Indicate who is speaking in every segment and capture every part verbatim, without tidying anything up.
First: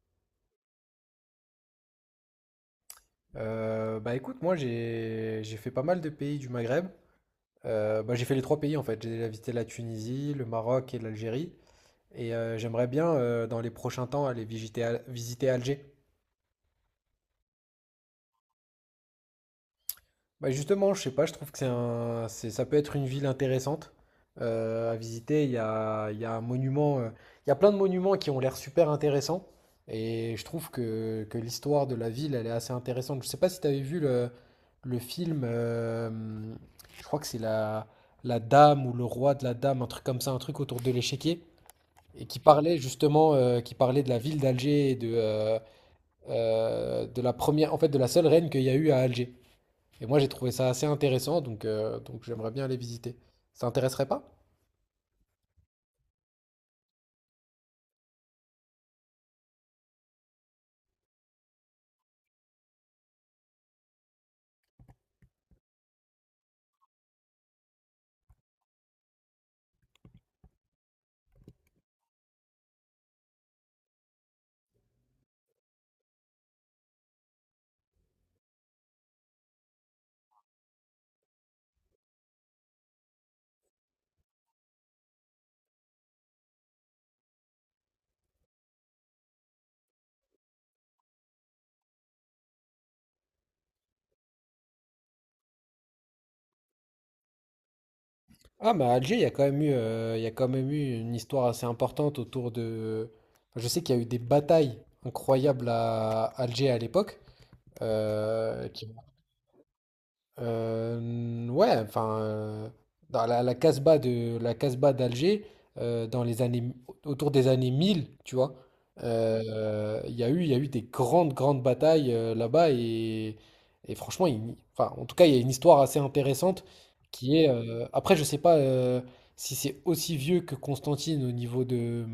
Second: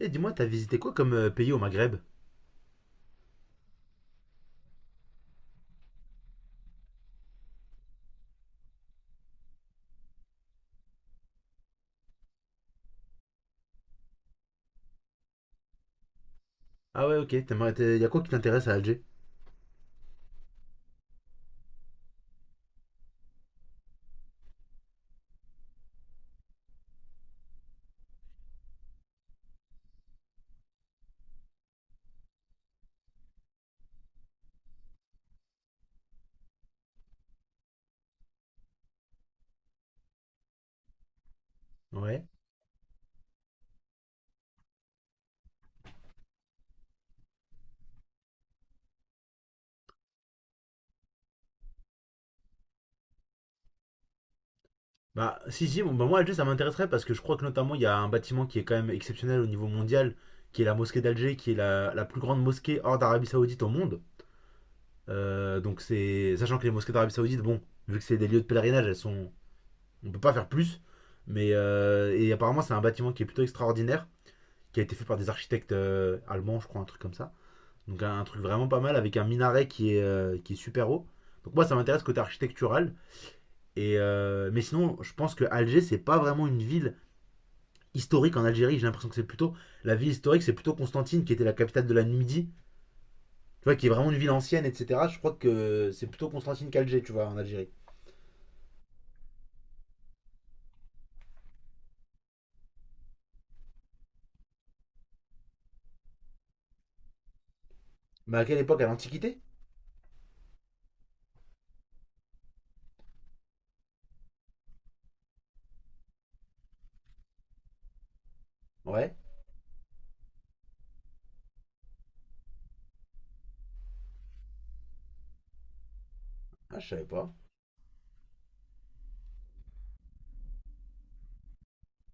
Speaker 1: Et dis-moi, t'as visité quoi comme euh, pays au Maghreb?
Speaker 2: Euh, bah écoute, moi j'ai j'ai fait pas mal de pays du Maghreb. Euh, bah, j'ai fait les trois pays en fait. J'ai déjà visité la Tunisie, le Maroc et l'Algérie. Et euh, j'aimerais bien euh, dans les prochains temps aller visiter, Al- visiter Alger.
Speaker 1: Ah ouais, ok. T'aimerais, t'es- y a quoi qui t'intéresse à Alger?
Speaker 2: Bah justement, je sais pas, je trouve que c'est un, c'est- ça peut être une ville intéressante euh, à visiter. Il y a, il y a un monument, euh, il y a plein de monuments qui ont l'air super intéressants. Et je trouve que, que l'histoire de la ville, elle est assez intéressante. Je sais pas si tu avais vu le, le film, euh, je crois que c'est la, la Dame ou le Roi de la Dame, un truc comme ça, un truc autour de l'échiquier,
Speaker 1: Ouais.
Speaker 2: et qui parlait justement, euh, qui parlait de la ville d'Alger et de, euh, euh, de la première, en fait, de la seule reine qu'il y a eu à Alger. Et moi, j'ai trouvé ça assez intéressant, donc, euh, donc j'aimerais bien aller visiter. Ça t'intéresserait pas?
Speaker 1: Bah, si, si, bon, bah, moi, Alger, ça m'intéresserait parce que je crois que notamment, il y a un bâtiment qui est quand même exceptionnel au niveau mondial, qui est la mosquée d'Alger, qui est la, la plus grande mosquée hors d'Arabie Saoudite au monde. Euh, donc, c'est. Sachant que les mosquées d'Arabie Saoudite, bon, vu que c'est des lieux de pèlerinage, elles sont. On peut pas faire plus. Mais. euh, Et apparemment, c'est un bâtiment qui est plutôt extraordinaire, qui a été fait par des architectes euh, allemands, je crois, un truc comme ça. Donc un, un truc vraiment pas mal avec un minaret qui est, euh, qui est super haut. Donc moi ça m'intéresse côté architectural. Et euh, mais sinon, je pense que Alger c'est pas vraiment une ville historique en Algérie. J'ai l'impression que c'est plutôt la ville historique, c'est plutôt Constantine qui était la capitale de la Numidie. Tu vois, qui est vraiment une ville ancienne, et cetera. Je crois que c'est plutôt Constantine qu'Alger, tu vois, en Algérie.
Speaker 2: Ah, mais à Alger, il y a quand même eu, euh, il y a quand même eu une histoire assez importante autour de... enfin, je sais qu'il y a eu des batailles incroyables à Alger à l'époque,
Speaker 1: Mais à quelle
Speaker 2: euh,
Speaker 1: époque? À
Speaker 2: qui
Speaker 1: l'Antiquité?
Speaker 2: Euh, ouais, enfin, euh, dans la, la Casbah de la Casbah d'Alger, euh, dans les années autour des années mille, tu vois,
Speaker 1: Ouais.
Speaker 2: euh, il y a eu, il y a eu des grandes, grandes batailles euh, là-bas, et, et franchement, il- enfin, en tout cas, il y a une histoire assez intéressante
Speaker 1: Ah, je savais pas.
Speaker 2: qui est. Euh, après, je sais pas euh, si c'est aussi vieux que Constantine au niveau de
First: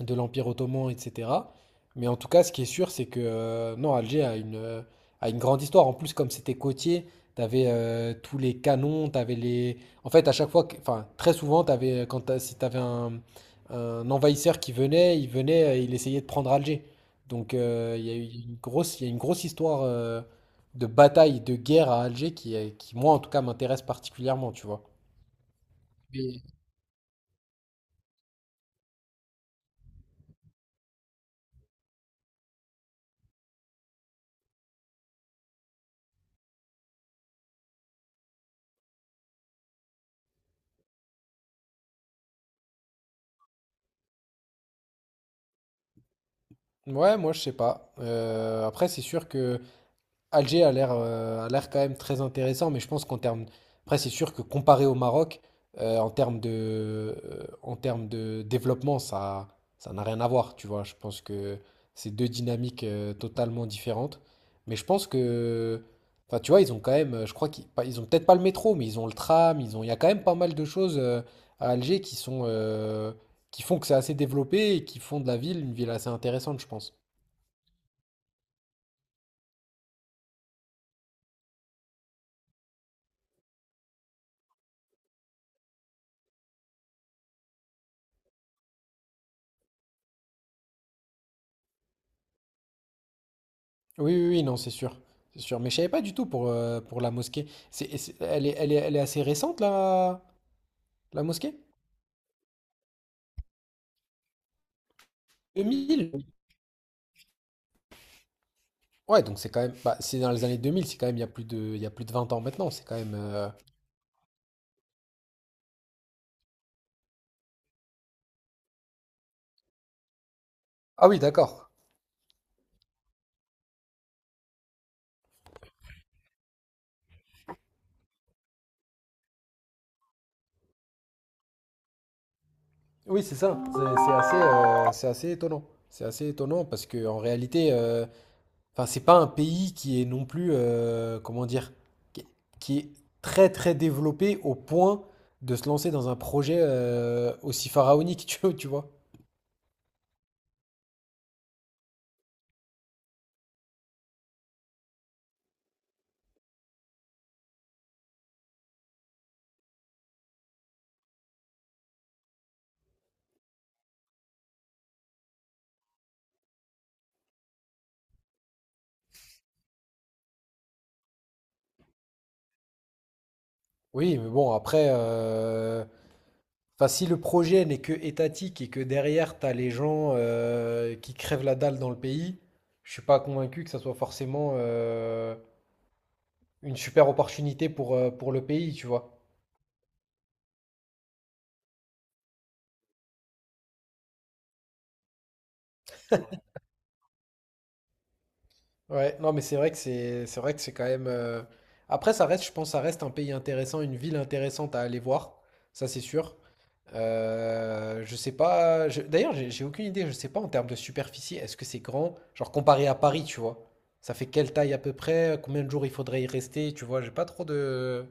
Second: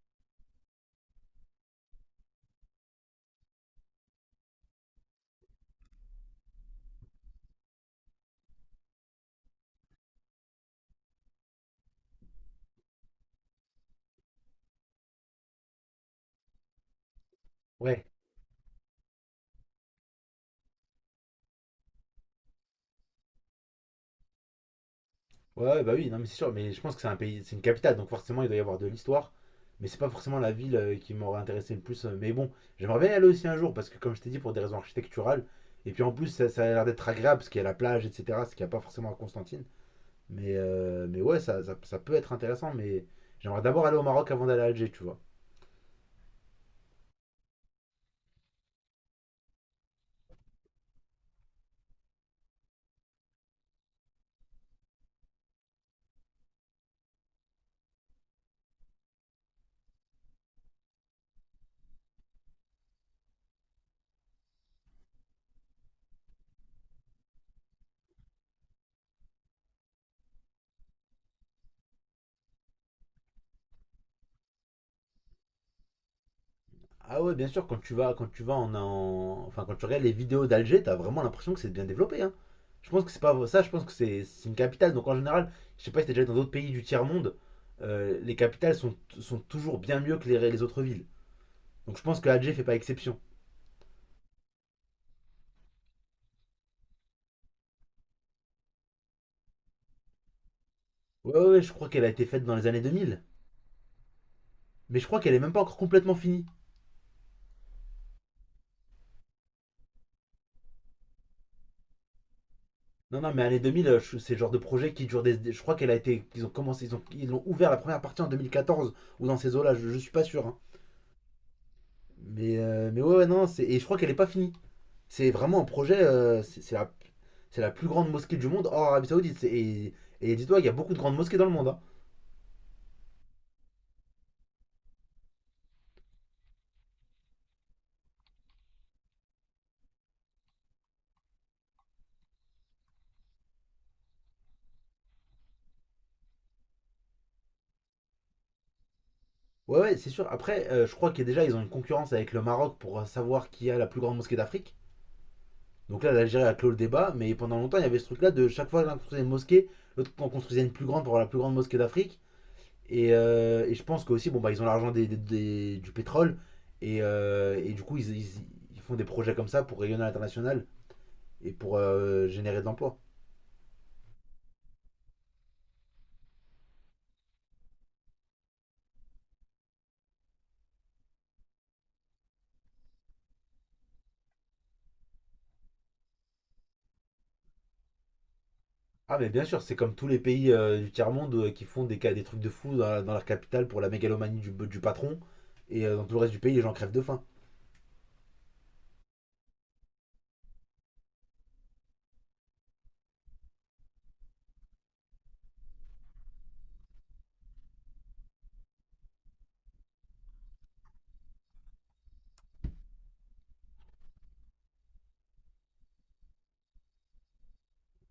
Speaker 2: de l'Empire ottoman, et cetera. Mais en tout cas, ce qui est sûr, c'est que euh, non, Alger a une, euh, a une grande histoire. En plus, comme c'était côtier, t'avais euh, tous les canons, t'avais les. En fait, à chaque fois, que- enfin, très souvent, t'avais, euh, quand t'as- si t'avais un, un envahisseur qui venait, il venait, euh, il essayait de prendre Alger. Donc, euh,
Speaker 1: Ouais.
Speaker 2: il y a eu une grosse, il y a une grosse histoire euh, de bataille, de guerre à Alger qui, est- qui, moi, en tout cas, m'intéresse particulièrement, tu vois.
Speaker 1: Ouais, ouais, bah oui, non, mais c'est sûr,
Speaker 2: Mais-
Speaker 1: mais je pense que c'est un pays, c'est une capitale, donc forcément il doit y avoir de l'histoire, mais c'est pas forcément la ville euh, qui m'aurait intéressé le plus. euh, Mais bon, j'aimerais bien y aller aussi un jour, parce que comme je t'ai dit, pour des raisons architecturales, et puis en plus ça, ça a l'air d'être agréable, parce qu'il y a la plage, et cetera, ce qu'il n'y a pas forcément à Constantine. Mais, euh, mais ouais, ça, ça, ça peut être intéressant, mais j'aimerais d'abord aller au Maroc avant d'aller à Alger, tu vois.
Speaker 2: Ouais, moi, je sais pas. Euh, après, c'est sûr que. Alger a l'air euh, a l'air quand même très intéressant, mais je pense qu'en termes... Après, c'est sûr que comparé au Maroc, euh, en termes de, euh, en termes de développement, ça, ça n'a rien à voir, tu vois. Je pense que c'est deux dynamiques euh, totalement différentes. Mais je pense que... Enfin, tu vois, ils ont quand même... euh, Je crois qu'ils pas- ils ont peut-être pas le métro, mais ils ont le tram, ils ont... Il y a quand même pas mal de choses euh, à Alger qui sont... euh, qui font que c'est assez développé et qui font de la ville une ville assez intéressante, je pense.
Speaker 1: Ah ouais, bien sûr, quand tu vas, quand tu vas en, en- enfin quand tu regardes les vidéos d'Alger, t'as vraiment l'impression que c'est bien développé, hein. Je pense que c'est pas ça, je pense que c'est c'est une capitale. Donc en général, je sais pas si t'es déjà allé dans d'autres pays du tiers-monde, euh, les capitales sont, sont toujours bien mieux que les, les autres villes. Donc je pense que Alger fait pas exception.
Speaker 2: Oui, oui, oui, non, c'est sûr. C'est sûr. Mais je savais pas du tout pour, euh, pour la mosquée. C'est, et c'est- elle est, elle est, elle est assez récente, la, la
Speaker 1: Ouais, ouais,
Speaker 2: mosquée?
Speaker 1: ouais, je crois qu'elle a été faite dans les années deux mille, mais je crois qu'elle est même pas
Speaker 2: Deux
Speaker 1: encore
Speaker 2: mille.
Speaker 1: complètement finie.
Speaker 2: Ouais, donc c'est quand même. Bah, c'est dans les années deux mille, c'est quand même il y a plus de, il y a plus de vingt ans maintenant. C'est quand même.
Speaker 1: Non, non, mais
Speaker 2: Euh,
Speaker 1: années deux mille, euh, je- c'est le genre de projet qui dure des. des- Je crois qu'elle a été. Ils ont commencé, ils ont, ils l'ont ouvert la première partie en deux mille quatorze ou dans ces eaux-là, je, je suis pas sûr, hein.
Speaker 2: Ah oui, d'accord.
Speaker 1: Mais, euh, mais ouais, ouais, non, c'est. Et je crois qu'elle est pas finie. C'est vraiment un projet, euh, c'est c'est la, c'est la plus grande mosquée du monde hors Arabie Saoudite. C'est- Et, et dis-toi, il y a beaucoup de grandes mosquées dans le monde, hein.
Speaker 2: Oui, c'est ça. C'est c'est assez, euh, c'est assez étonnant. C'est assez étonnant parce que en réalité, euh, enfin, c'est pas un pays qui est non plus. Euh, comment dire? Qui est, qui est très, très développé au point de se lancer dans un projet euh, aussi pharaonique, tu vois, tu vois.
Speaker 1: Ouais, ouais, c'est sûr. Après, euh, je crois que déjà, ils ont une concurrence avec le Maroc pour euh, savoir qui a la plus grande mosquée d'Afrique. Donc là, l'Algérie a clos le débat, mais pendant longtemps, il y avait ce truc-là de chaque fois l'un construisait une mosquée, l'autre en construisait une plus grande pour avoir la plus grande mosquée d'Afrique. Et, euh, et je pense qu'aussi, bon, bah, ils ont l'argent des- des- des- du pétrole, et, euh, et du coup, ils, ils- ils font des projets comme ça pour rayonner à l'international. Et pour euh, générer de l'emploi.
Speaker 2: Oui, mais bon, après, euh, enfin, si le projet n'est que étatique et que derrière, tu as les gens euh, qui crèvent la dalle dans le pays, je suis pas convaincu que ça soit forcément euh, une super opportunité pour, euh, pour le pays, tu
Speaker 1: Ah
Speaker 2: vois.
Speaker 1: mais bien sûr, c'est comme tous les pays euh, du tiers-monde euh, qui font des, ca- des trucs de fou dans, dans leur capitale pour la mégalomanie du, du patron. Et euh, dans tout le reste du pays, les gens crèvent de faim.
Speaker 2: Ouais, non, mais c'est vrai que c'est c'est vrai que c'est quand même. euh, Après, ça reste, je pense, ça reste un pays intéressant, une ville intéressante à aller voir, ça c'est sûr. Euh, je sais pas. je- D'ailleurs, j'ai j'ai aucune idée. Je sais pas en termes de superficie. Est-ce que c'est grand? Genre comparé à Paris, tu vois. Ça fait quelle taille à peu près? Combien de jours il faudrait y rester? Tu vois, j'ai pas trop de.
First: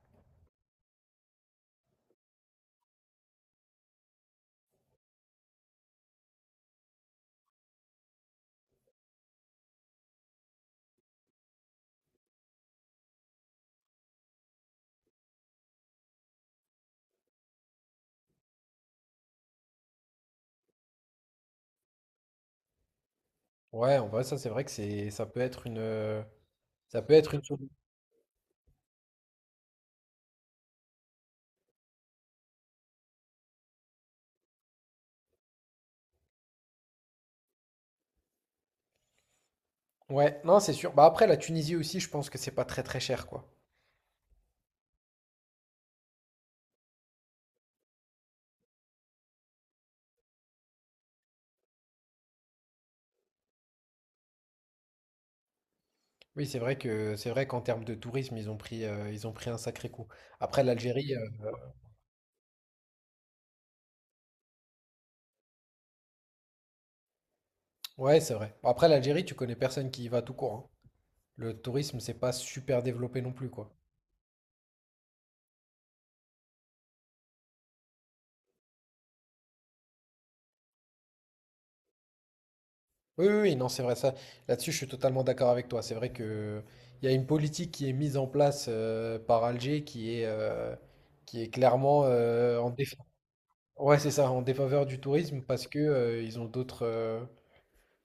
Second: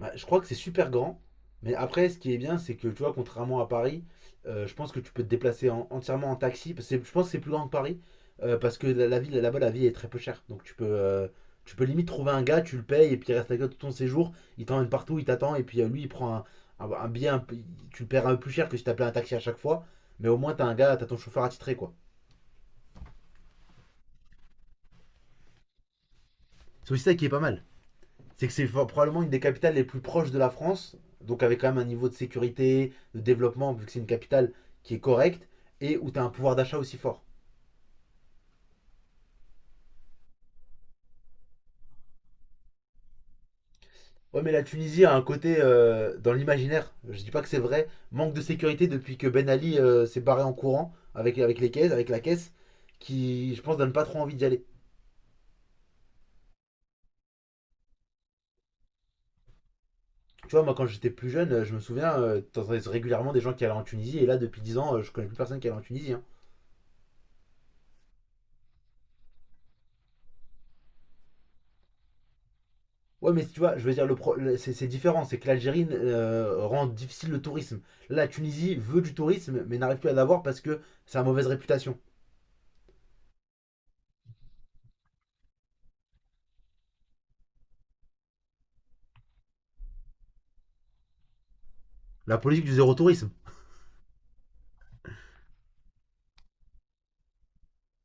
Speaker 1: Bah, je crois que c'est super grand, mais après, ce qui est bien, c'est que tu vois, contrairement à Paris, euh, je pense que tu peux te déplacer en- entièrement en taxi. Parce que c'est- je pense que c'est plus grand que Paris, euh, parce que la, la ville là-bas, la vie est très peu chère. Donc tu peux, euh, tu peux limite trouver un gars, tu le payes, et puis il reste avec toi tout ton séjour, il t'emmène partout, il t'attend, et puis euh, lui, il prend un, un- un billet, un peu- tu le paieras un peu plus cher que si t'appelais un taxi à chaque fois, mais au moins t'as un gars, t'as ton chauffeur attitré, quoi.
Speaker 2: Ouais, en vrai, ça c'est vrai que c'est ça peut être une euh,
Speaker 1: C'est
Speaker 2: ça
Speaker 1: aussi ça
Speaker 2: peut
Speaker 1: qui est
Speaker 2: être
Speaker 1: pas
Speaker 2: une
Speaker 1: mal. C'est que c'est probablement une des capitales les plus proches de la France, donc avec quand même un niveau de sécurité, de développement, vu que c'est une capitale qui est correcte, et où tu as un pouvoir d'achat aussi fort.
Speaker 2: Ouais, non, c'est sûr. Bah après, la Tunisie aussi, je pense que c'est pas très très cher, quoi.
Speaker 1: Ouais, mais la Tunisie a un côté, euh, dans l'imaginaire, je dis pas que c'est vrai, manque de sécurité depuis que Ben Ali euh, s'est barré en courant avec, avec les caisses, avec la caisse, qui, je pense, donne pas trop envie d'y aller.
Speaker 2: Oui, c'est vrai que c'est vrai qu'en termes de tourisme, ils ont pris euh, ils ont pris un sacré coup.
Speaker 1: Tu vois,
Speaker 2: Après
Speaker 1: moi, quand j'étais
Speaker 2: l'Algérie,
Speaker 1: plus jeune, euh,
Speaker 2: euh,
Speaker 1: je me souviens, euh, t'entendais régulièrement des gens qui allaient en Tunisie, et là, depuis dix ans, euh, je connais plus personne qui allait en Tunisie, hein.
Speaker 2: ouais, c'est vrai. Après l'Algérie, tu connais personne qui y va tout court, hein. Le tourisme, c'est pas super développé
Speaker 1: Ouais,
Speaker 2: non
Speaker 1: mais
Speaker 2: plus,
Speaker 1: tu
Speaker 2: quoi.
Speaker 1: vois, je veux dire, le pro- le- c'est c'est différent. C'est que l'Algérie euh, rend difficile le tourisme. Là, la Tunisie veut du tourisme, mais n'arrive plus à l'avoir parce que ça a mauvaise réputation.
Speaker 2: Oui, oui, oui, non, c'est vrai ça. Là-dessus, je suis totalement d'accord avec toi. C'est vrai que il y a une politique qui est mise en place euh, par Alger qui est euh, qui est clairement
Speaker 1: La
Speaker 2: euh,
Speaker 1: politique
Speaker 2: en
Speaker 1: du zéro
Speaker 2: défaveur.
Speaker 1: tourisme.
Speaker 2: Ouais, c'est ça, en défaveur du tourisme parce que euh, ils ont d'autres euh,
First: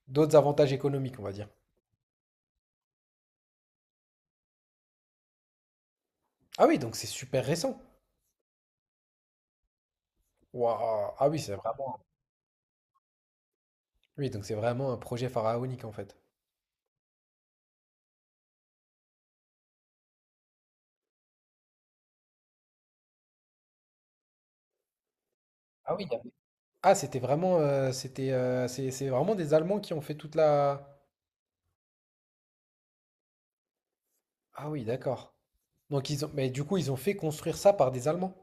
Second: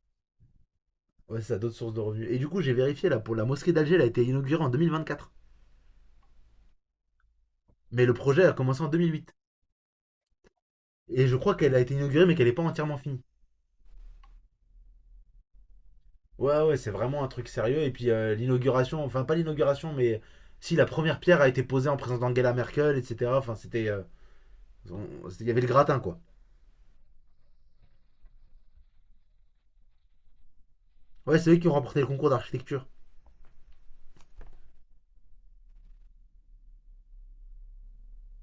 Speaker 2: d'autres avantages économiques, on va
Speaker 1: Ouais,
Speaker 2: dire.
Speaker 1: ça a d'autres sources de revenus. Et du coup, j'ai vérifié, là, pour la mosquée d'Alger, elle a été inaugurée en deux mille vingt-quatre.
Speaker 2: Ah oui, donc c'est super récent.
Speaker 1: Mais le projet a commencé en deux mille huit.
Speaker 2: Waouh.
Speaker 1: Et
Speaker 2: Ah
Speaker 1: je
Speaker 2: oui, c'est
Speaker 1: crois qu'elle a été
Speaker 2: vraiment.
Speaker 1: inaugurée, mais qu'elle n'est pas entièrement finie.
Speaker 2: Oui, donc c'est vraiment un projet pharaonique en fait.
Speaker 1: Ouais, ouais, c'est vraiment un truc sérieux. Et puis, euh, l'inauguration, enfin, pas l'inauguration, mais si la première pierre a été posée en présence d'Angela Merkel, et cetera. Enfin, c'était. euh, on- c'était- Il y avait le
Speaker 2: Ah
Speaker 1: gratin,
Speaker 2: oui, il y
Speaker 1: quoi.
Speaker 2: avait- ah, c'était vraiment, euh, c'était, euh, c'est, c'est vraiment des Allemands qui ont fait toute la.
Speaker 1: Ouais, c'est eux qui ont remporté le concours d'architecture.
Speaker 2: Ah oui, d'accord. Donc ils ont, mais du coup, ils ont fait construire ça par des Allemands.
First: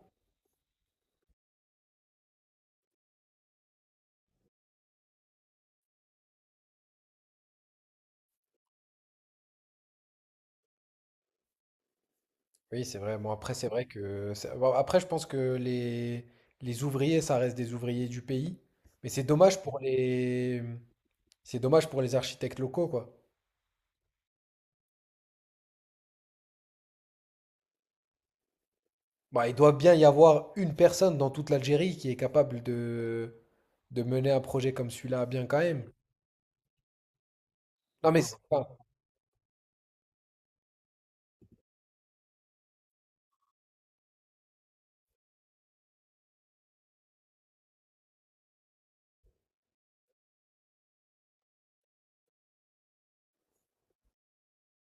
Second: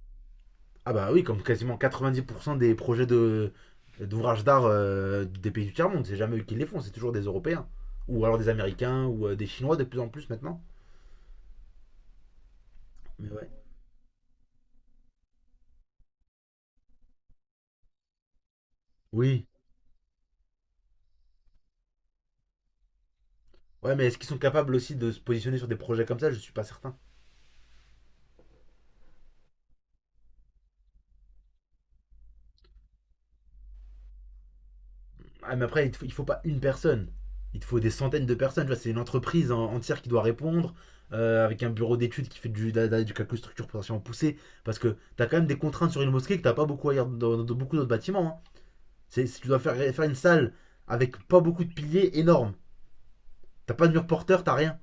Speaker 1: Ah bah oui, comme quasiment quatre-vingt-dix pour cent des projets de, d'ouvrages d'art euh, des pays du tiers-monde, c'est jamais eux qui les font, c'est toujours des Européens. Ou alors des Américains ou euh, des Chinois de plus en plus maintenant.
Speaker 2: Oui, c'est vrai.
Speaker 1: Mais
Speaker 2: Bon,
Speaker 1: ouais.
Speaker 2: après, c'est vrai que, c'est- bon, après, je pense que les, les ouvriers, ça reste des ouvriers du pays. Mais c'est
Speaker 1: Oui.
Speaker 2: dommage pour les, c'est dommage pour les architectes locaux, quoi.
Speaker 1: Ouais, mais est-ce qu'ils sont capables aussi de se positionner sur des projets comme ça? Je suis pas certain.
Speaker 2: Bah, il doit bien y avoir une personne dans toute l'Algérie qui est capable de, de mener un projet comme celui-là bien
Speaker 1: Ah,
Speaker 2: quand
Speaker 1: mais après, il
Speaker 2: même.
Speaker 1: te faut, il faut pas une personne. Il te faut des
Speaker 2: Non mais
Speaker 1: centaines de
Speaker 2: c'est
Speaker 1: personnes. Tu vois,
Speaker 2: pas-
Speaker 1: c'est une entreprise en- entière qui doit répondre, euh, avec un bureau d'études qui fait du, de la- du calcul structure potentiellement poussée. Parce que t'as quand même des contraintes sur une mosquée que t'as pas beaucoup ailleurs dans, dans beaucoup d'autres bâtiments, hein. C'est, tu dois faire, faire une salle avec pas beaucoup de piliers énorme. T'as pas de mur porteur, t'as rien.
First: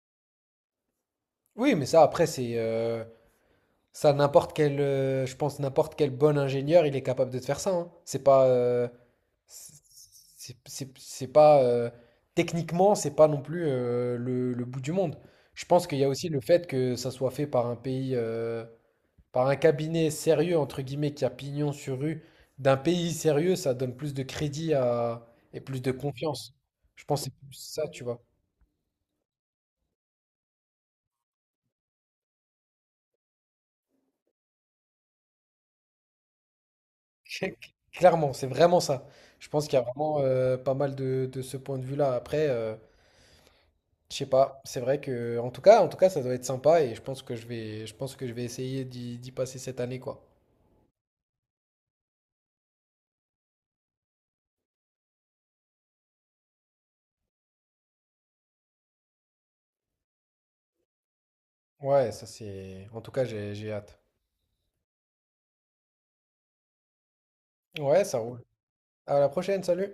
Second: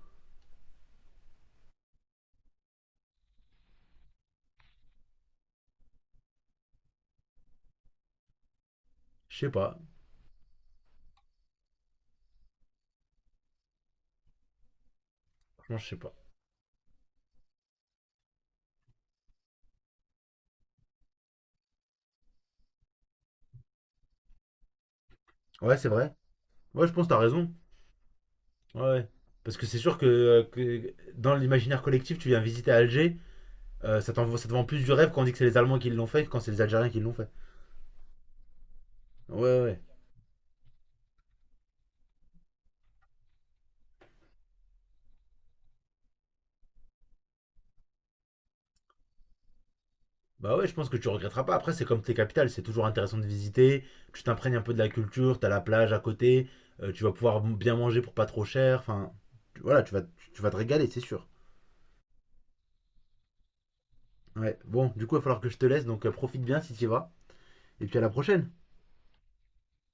Speaker 2: Oui, mais ça après c'est euh, ça n'importe quel euh, je pense n'importe quel bon ingénieur, il est capable de te faire ça. Hein. C'est pas euh,
Speaker 1: Je sais
Speaker 2: c'est
Speaker 1: pas.
Speaker 2: c'est- c'est- c'est pas euh, techniquement, c'est pas non plus euh, le, le bout du monde. Je
Speaker 1: Franchement,
Speaker 2: pense
Speaker 1: je sais
Speaker 2: qu'il y a
Speaker 1: pas.
Speaker 2: aussi le fait que ça soit fait par un pays euh, par un cabinet sérieux, entre guillemets, qui a pignon sur rue, d'un pays sérieux, ça donne plus de crédit à... et
Speaker 1: Ouais,
Speaker 2: plus
Speaker 1: c'est
Speaker 2: de
Speaker 1: vrai.
Speaker 2: confiance.
Speaker 1: Ouais, je pense
Speaker 2: Je
Speaker 1: que t'as
Speaker 2: pense que c'est
Speaker 1: raison.
Speaker 2: plus ça, tu vois.
Speaker 1: Ouais, ouais. Parce que c'est sûr que, euh, que dans l'imaginaire collectif, tu viens visiter Alger, euh, ça t'envoie- ça te vend plus du rêve quand on dit que c'est les Allemands qui l'ont fait que quand c'est les Algériens qui l'ont fait.
Speaker 2: Clairement, c'est vraiment ça. Je
Speaker 1: Ouais,
Speaker 2: pense qu'il y
Speaker 1: ouais.
Speaker 2: a vraiment euh, pas mal de, de ce point de vue-là. Après, euh, je sais pas. C'est vrai que, en tout cas, en tout cas, ça doit être sympa et je pense que je vais, je pense que je vais essayer d'y d'y passer cette année, quoi.
Speaker 1: Bah ouais, je pense que tu regretteras pas. Après, c'est comme tes capitales, c'est toujours intéressant de visiter. Tu t'imprègnes un peu de la culture, t'as la plage à côté, euh, tu vas pouvoir bien manger pour pas trop cher. Enfin, tu- voilà, tu vas, tu vas te régaler, c'est sûr.
Speaker 2: Ouais, ça c'est. En tout cas, j'ai j'ai hâte.
Speaker 1: Ouais, bon, du coup, il va falloir que je te laisse, donc euh, profite bien si tu y vas. Et puis à
Speaker 2: Ouais,
Speaker 1: la
Speaker 2: ça roule.
Speaker 1: prochaine.
Speaker 2: À la prochaine, salut.